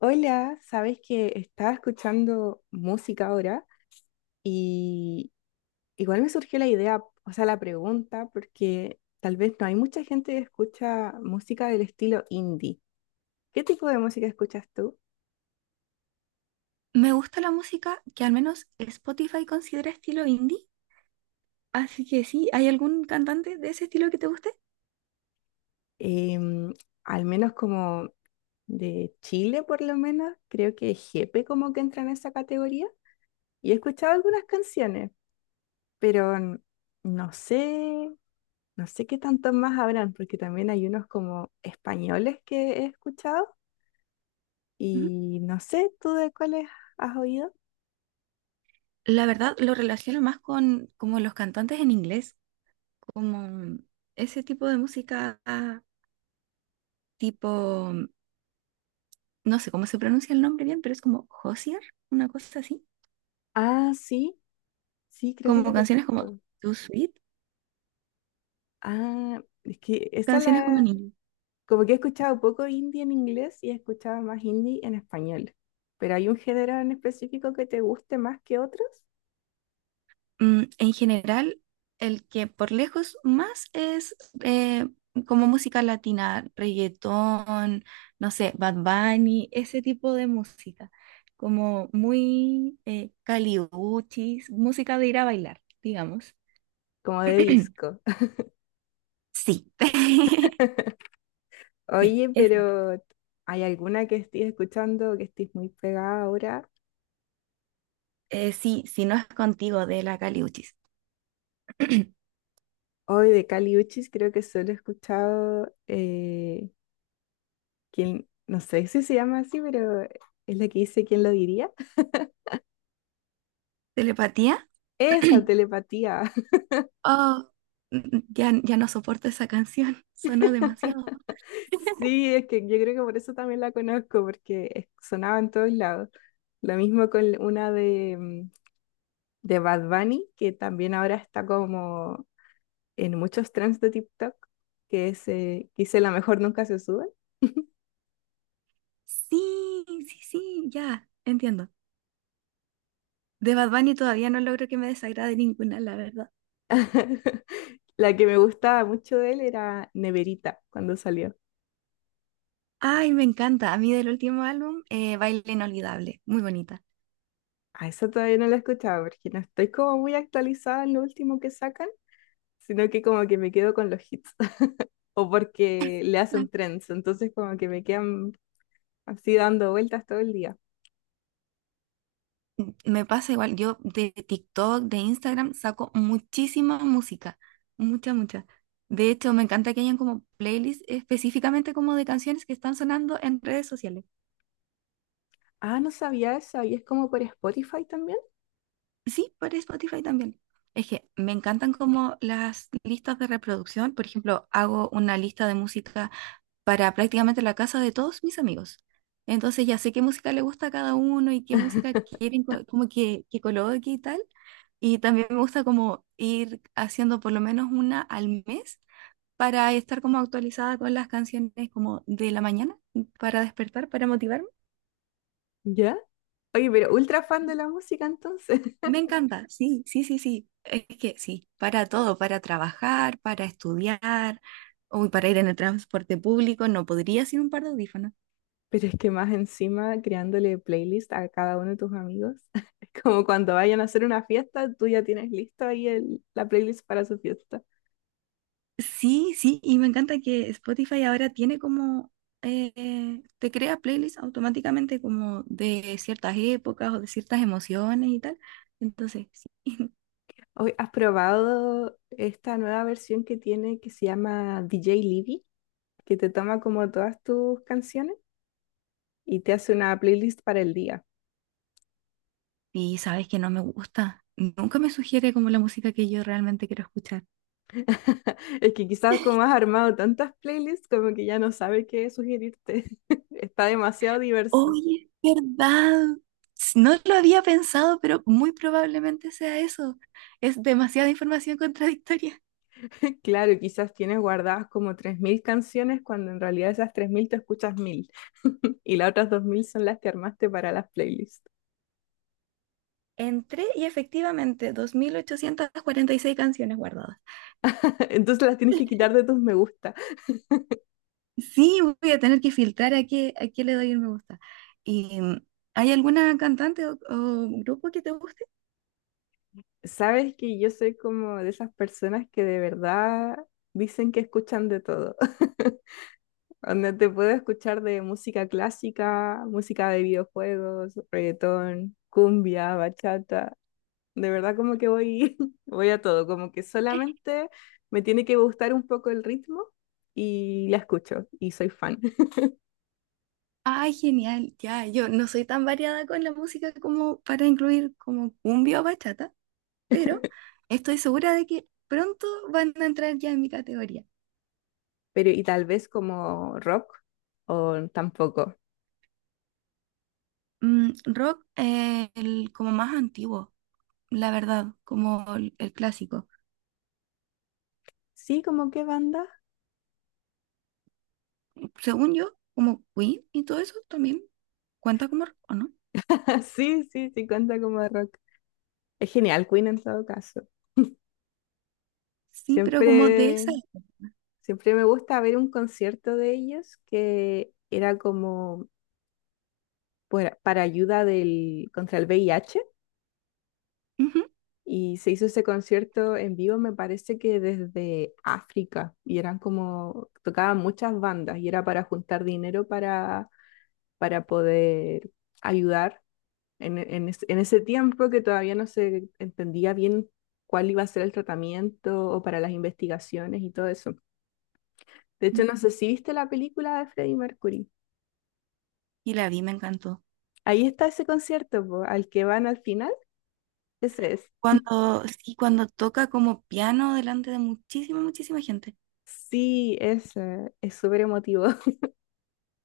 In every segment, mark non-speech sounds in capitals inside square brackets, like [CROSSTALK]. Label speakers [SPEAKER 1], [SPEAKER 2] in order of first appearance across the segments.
[SPEAKER 1] Hola, sabes que estaba escuchando música ahora y igual me surgió la idea, o sea, la pregunta, porque tal vez no hay mucha gente que escucha música del estilo indie. ¿Qué tipo de música escuchas tú?
[SPEAKER 2] Me gusta la música que al menos Spotify considera estilo indie, así que sí, ¿hay algún cantante de ese estilo que te guste?
[SPEAKER 1] Em, Al menos como de Chile, por lo menos, creo que Jepe como que entra en esa categoría. Y he escuchado algunas canciones, pero no sé, no sé qué tantos más habrán, porque también hay unos como españoles que he escuchado.
[SPEAKER 2] Ujú.
[SPEAKER 1] Y no sé, ¿tú de cuáles has oído?
[SPEAKER 2] La verdad, lo relaciono más con como los cantantes en inglés, como ese tipo de música ah, tipo, no sé cómo se pronuncia el nombre bien, pero es como Hozier, una cosa así,
[SPEAKER 1] Ah, sí, sí, creo que la
[SPEAKER 2] como canciones como
[SPEAKER 1] conozco.
[SPEAKER 2] Too Sweet,
[SPEAKER 1] Ah, es que esa
[SPEAKER 2] canciones
[SPEAKER 1] la...
[SPEAKER 2] como niños.
[SPEAKER 1] Como que he escuchado poco indie en inglés y he escuchado más indie en español. Pero hay un género en específico que te guste más que otros,
[SPEAKER 2] En general, el que por lejos más es eh, como música latina, reggaetón, no sé, Bad Bunny, ese tipo de música, como muy caliuchis, música de ir a bailar, digamos.
[SPEAKER 1] como de
[SPEAKER 2] [CLEARS THROAT]
[SPEAKER 1] disco.
[SPEAKER 2] Sí, [LAUGHS]
[SPEAKER 1] [LAUGHS]
[SPEAKER 2] sí,
[SPEAKER 1] Oye,
[SPEAKER 2] esa.
[SPEAKER 1] pero ¿hay alguna que estés escuchando o que estés muy pegada ahora?
[SPEAKER 2] Sí, si no es contigo de la caliuchis. [CLEARS THROAT]
[SPEAKER 1] Hoy de Kali Uchis creo que solo he escuchado quien, no sé si se llama así, pero es la que dice ¿Quién lo diría?
[SPEAKER 2] ¿Telepatía?
[SPEAKER 1] Esa
[SPEAKER 2] [CLEARS THROAT]
[SPEAKER 1] telepatía. [LAUGHS]
[SPEAKER 2] Oh, ya, ya no soporto esa canción, sonó demasiado.
[SPEAKER 1] Sí, es que yo creo que por eso también la conozco, porque sonaba en todos lados. Lo mismo con una de, de Bad Bunny, que también ahora está como en muchos trends de TikTok, que es Quise la mejor nunca se sube.
[SPEAKER 2] Sí, sí, sí, ya, entiendo. De Bad Bunny todavía no logro que me desagrade ninguna, la verdad.
[SPEAKER 1] [LAUGHS] La que me gustaba mucho de él era Neverita, cuando salió.
[SPEAKER 2] Ay, me encanta. A mí del último álbum, Baile Inolvidable, muy bonita.
[SPEAKER 1] A esa todavía no la he escuchado, porque no estoy como muy actualizada en lo último que sacan, sino que como que me quedo con los hits o porque le
[SPEAKER 2] La-
[SPEAKER 1] hacen trends. Entonces como que me quedan así dando vueltas todo el día.
[SPEAKER 2] Me pasa igual, yo de TikTok, de Instagram, saco muchísima música, mucha, mucha. De hecho, me encanta que hayan como playlists específicamente como de canciones que están sonando en redes sociales.
[SPEAKER 1] Ah, no sabía eso. ¿Y es como por Spotify también?
[SPEAKER 2] Sí, por Spotify también. Es que me encantan como las listas de reproducción. Por ejemplo, hago una lista de música para prácticamente la casa de todos mis amigos. Entonces ya sé qué música le gusta a cada uno y qué música como que coloque y tal. Y también me gusta como ir haciendo por lo menos una al mes para estar como actualizada con las canciones como de la mañana, para despertar, para motivarme.
[SPEAKER 1] ¿Ya? Oye, pero ultra fan de la música entonces. [LAUGHS]
[SPEAKER 2] Me encanta, sí, sí, sí, sí. Es que sí, para todo, para trabajar, para estudiar, o para ir en el transporte público, no podría sin un par de audífonos.
[SPEAKER 1] Pero es que más encima creándole playlist a cada uno de tus amigos. [LAUGHS] Es como cuando vayan a hacer una fiesta, tú ya tienes listo ahí la playlist para su fiesta.
[SPEAKER 2] Sí, sí, y me encanta que Spotify ahora tiene como, te crea playlists automáticamente como de ciertas épocas o de ciertas emociones y tal. Entonces, sí. [LAUGHS]
[SPEAKER 1] Oye, ¿has probado esta nueva versión que tiene que se llama DJ Libby? Que te toma como todas tus canciones y te hace una playlist para el día.
[SPEAKER 2] Y sabes que no me gusta. Nunca me sugiere como la música que yo realmente quiero escuchar.
[SPEAKER 1] [LAUGHS] Es que quizás como has armado tantas playlists, como que ya no sabe qué sugerirte. [LAUGHS] Está demasiado diverso.
[SPEAKER 2] Oye, es verdad. No lo había pensado, pero muy probablemente sea eso. Es demasiada información [LAUGHS] contradictoria.
[SPEAKER 1] Claro, quizás tienes guardadas como 3.000 canciones cuando en realidad esas 3.000 te escuchas 1.000 [LAUGHS] y las otras 2.000 son las que armaste para las playlists.
[SPEAKER 2] Entré y efectivamente, 2.846 canciones guardadas.
[SPEAKER 1] [LAUGHS] Entonces las tienes que quitar de tus me gusta.
[SPEAKER 2] Sí, voy a tener que filtrar a qué le doy el me gusta. Y, mm, ¿Hay alguna cantante o grupo que te guste?
[SPEAKER 1] Sabes que yo soy como de esas personas que de verdad dicen que escuchan de todo. [LAUGHS] Donde te puedo escuchar de música clásica, música de videojuegos, reggaetón, cumbia, bachata. De verdad como que voy, [LAUGHS] voy a todo, como que solamente me tiene que gustar un poco el ritmo y la escucho y soy fan. [LAUGHS]
[SPEAKER 2] Ay, genial, ya, yo no soy tan variada con la música como para incluir como cumbia o bachata, pero estoy segura de que pronto van a entrar ya en mi categoría.
[SPEAKER 1] Pero y tal vez como rock o tampoco.
[SPEAKER 2] Rock, el como más antiguo, la verdad, como el clásico.
[SPEAKER 1] Sí, como qué banda.
[SPEAKER 2] Según yo, como Queen y todo eso también cuenta como rock, ¿o no?
[SPEAKER 1] [LAUGHS] Sí, sí, sí cuenta como rock. Es genial, Queen en todo caso.
[SPEAKER 2] Sí, pero como de
[SPEAKER 1] Siempre,
[SPEAKER 2] esa.
[SPEAKER 1] siempre me gusta ver un concierto de ellos que era como para ayuda del, contra el VIH
[SPEAKER 2] Ujú.
[SPEAKER 1] y se hizo ese concierto en vivo, me parece que desde África y eran como, tocaban muchas bandas y era para juntar dinero para poder ayudar en en ese tiempo que todavía no se entendía bien cuál iba a ser el tratamiento o para las investigaciones y todo eso. De hecho, no sé si viste la película de Freddie Mercury.
[SPEAKER 2] Y la vi, me encantó.
[SPEAKER 1] Ahí está ese concierto, po, al que van al final, ese es.
[SPEAKER 2] Cuando, sí, cuando toca como piano delante de muchísima, muchísima gente.
[SPEAKER 1] Sí, es súper emotivo. [LAUGHS]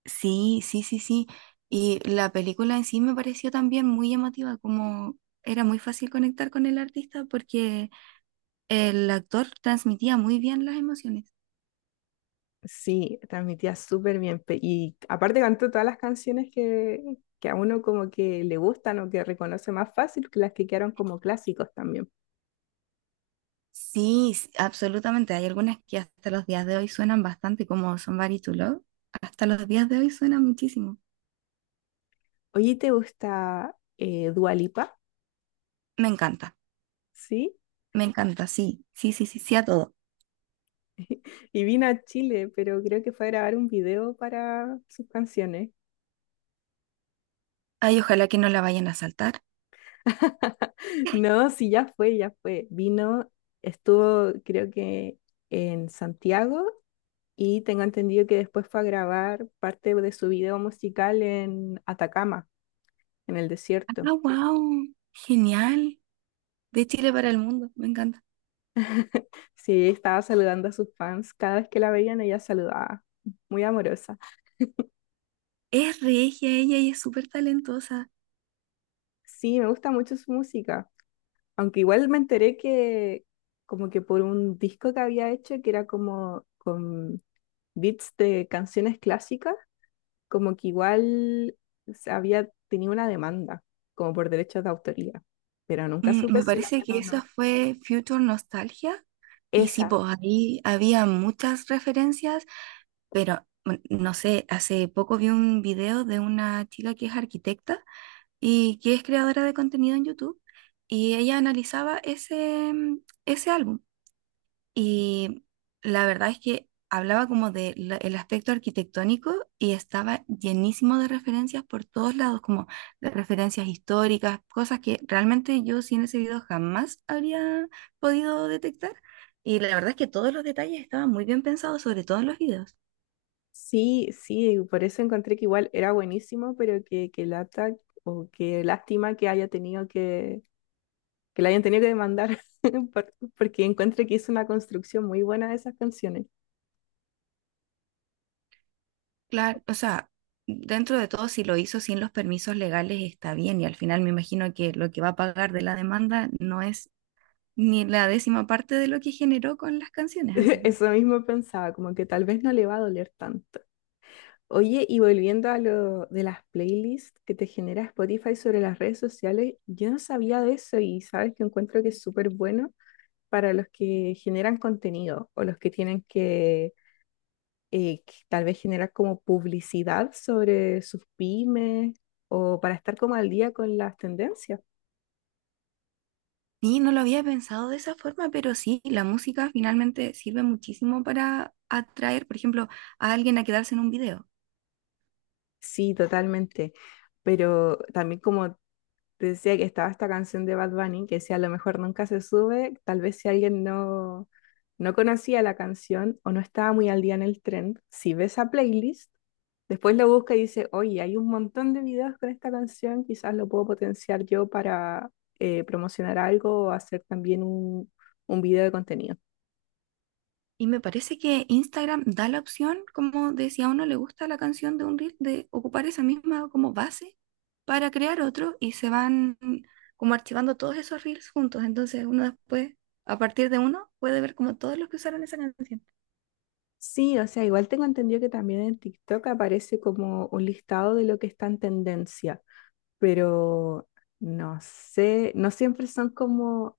[SPEAKER 2] Sí, sí, sí, sí. Y la película en sí me pareció también muy llamativa, como era muy fácil conectar con el artista porque el actor transmitía muy bien las emociones.
[SPEAKER 1] Sí, transmitía súper bien. Y aparte cantó todas las canciones que a uno como que le gustan o que reconoce más fácil que las que quedaron como clásicos también.
[SPEAKER 2] Sí, absolutamente. Hay algunas que hasta los días de hoy suenan bastante, como Somebody to Love. Hasta los días de hoy suena muchísimo.
[SPEAKER 1] Oye, ¿te gusta Dua Lipa?
[SPEAKER 2] Me encanta,
[SPEAKER 1] Sí.
[SPEAKER 2] me encanta, sí, sí, sí, sí, sí a todo.
[SPEAKER 1] Y vino a Chile, pero creo que fue a grabar un video para sus canciones.
[SPEAKER 2] Ay, ojalá que no la vayan a saltar.
[SPEAKER 1] [LAUGHS] No, sí, ya fue, ya fue. Vino, estuvo creo que en Santiago y tengo entendido que después fue a grabar parte de su video musical en Atacama, en el desierto.
[SPEAKER 2] Ah, wow, genial. De Chile para el mundo, me encanta.
[SPEAKER 1] Sí, estaba saludando a sus fans. Cada vez que la veían, ella saludaba. Muy amorosa.
[SPEAKER 2] Es regia ella y es súper talentosa.
[SPEAKER 1] Sí, me gusta mucho su música. Aunque igual me enteré que como que por un disco que había hecho que era como con beats de canciones clásicas, como que igual se había tenido una demanda, como por derechos de autoría, pero nunca supe
[SPEAKER 2] Me
[SPEAKER 1] si la
[SPEAKER 2] parece que
[SPEAKER 1] ganó o
[SPEAKER 2] esa
[SPEAKER 1] no.
[SPEAKER 2] fue Future Nostalgia. Y sí, pues
[SPEAKER 1] Esa.
[SPEAKER 2] ahí había muchas referencias, pero bueno, no sé, hace poco vi un video de una chica que es arquitecta y que es creadora de contenido en YouTube. Y ella analizaba ese ese álbum. Y la verdad es que hablaba como de el aspecto arquitectónico y estaba llenísimo de referencias por todos lados, como de referencias históricas, cosas que realmente yo sin ese video jamás habría podido detectar. Y la verdad es que todos los detalles estaban muy bien pensados, sobre todo en los videos.
[SPEAKER 1] Sí, sí, por eso encontré que igual era buenísimo, pero que lata o que lástima que haya tenido que la hayan tenido que demandar, [LAUGHS] porque encuentro que hizo una construcción muy buena de esas canciones.
[SPEAKER 2] Claro, o sea, dentro de todo, si lo hizo sin los permisos legales está bien y al final me imagino que lo que va a pagar de la demanda no es ni la décima parte de lo que generó con las
[SPEAKER 1] [LAUGHS]
[SPEAKER 2] canciones, así que...
[SPEAKER 1] Eso mismo pensaba, como que tal vez no le va a doler tanto. Oye, y volviendo a lo de las playlists que te genera Spotify sobre las redes sociales, yo no sabía de eso y sabes que encuentro que es súper bueno para los que generan contenido o los que tienen que tal vez generar como publicidad sobre sus pymes o para estar como al día con las tendencias.
[SPEAKER 2] Sí, no lo había pensado de esa forma, pero sí, la música finalmente sirve muchísimo para atraer, por ejemplo, a alguien a quedarse en un video.
[SPEAKER 1] Sí, totalmente. Pero también como te decía que estaba esta canción de Bad Bunny, que decía a lo mejor nunca se sube, tal vez si alguien no, no conocía la canción o no estaba muy al día en el trend, si ves a playlist, después lo busca y dice, oye, hay un montón de videos con esta canción, quizás lo puedo potenciar yo para promocionar algo o hacer también un video de contenido.
[SPEAKER 2] Y me parece que Instagram da la opción, como de si a uno le gusta la canción de un reel, de ocupar esa misma como base para crear otro y se van como archivando todos esos reels juntos. Entonces uno después, a partir de uno, puede ver como todos los que usaron esa canción.
[SPEAKER 1] Sí, o sea, igual tengo entendido que también en TikTok aparece como un listado de lo que está en tendencia, pero no sé, no siempre son como,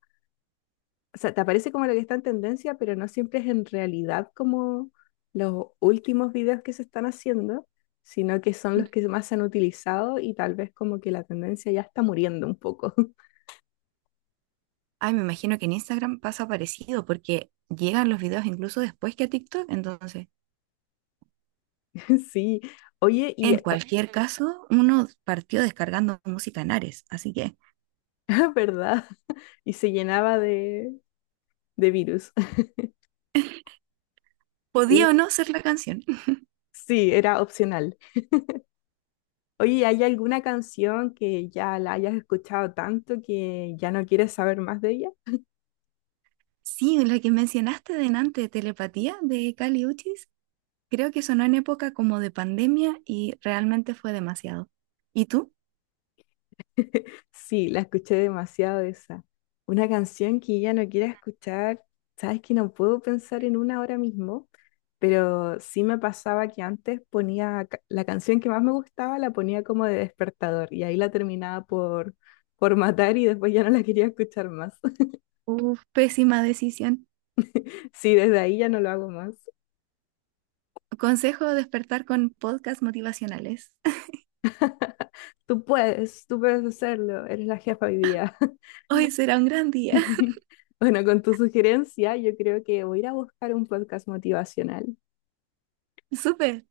[SPEAKER 1] o sea, te aparece como lo que está en tendencia, pero no siempre es en realidad como los últimos videos que se están haciendo, sino que son
[SPEAKER 2] Mm.
[SPEAKER 1] los que más se han utilizado y tal vez como que la tendencia ya está muriendo un poco.
[SPEAKER 2] Ay, me imagino que en Instagram pasa parecido porque llegan los videos incluso después que a TikTok, entonces.
[SPEAKER 1] [LAUGHS] Sí, oye, y
[SPEAKER 2] En
[SPEAKER 1] esta-
[SPEAKER 2] cualquier Buenísimo. Caso, uno partió descargando música en Ares, así que
[SPEAKER 1] [LAUGHS] ¿verdad? Y se llenaba de virus. [LAUGHS]
[SPEAKER 2] podía o
[SPEAKER 1] Oye,
[SPEAKER 2] no ser la canción. [LAUGHS]
[SPEAKER 1] sí, era opcional. Oye, ¿y ¿hay alguna canción que ya la hayas escuchado tanto que ya no quieres saber más de ella?
[SPEAKER 2] Sí, la que mencionaste delante, Telepatía de Cali Uchis, creo que sonó en época como de pandemia y realmente fue demasiado. ¿Y tú?
[SPEAKER 1] [LAUGHS] Sí, la escuché demasiado esa. Una canción que ya no quiera escuchar, sabes que no puedo pensar en una ahora mismo, pero sí me pasaba que antes ponía la canción que más me gustaba, la ponía como de despertador y ahí la terminaba por matar y después ya no la quería escuchar más. [LAUGHS]
[SPEAKER 2] Uf, pésima decisión.
[SPEAKER 1] Sí, desde ahí ya no lo hago más.
[SPEAKER 2] Consejo despertar con podcasts motivacionales. [LAUGHS]
[SPEAKER 1] [LAUGHS] Tú puedes hacerlo, eres la jefa hoy día.
[SPEAKER 2] Hoy será un gran día.
[SPEAKER 1] [LAUGHS] Bueno, con tu sugerencia, yo creo que voy a ir a buscar un podcast motivacional
[SPEAKER 2] [LAUGHS] Súper.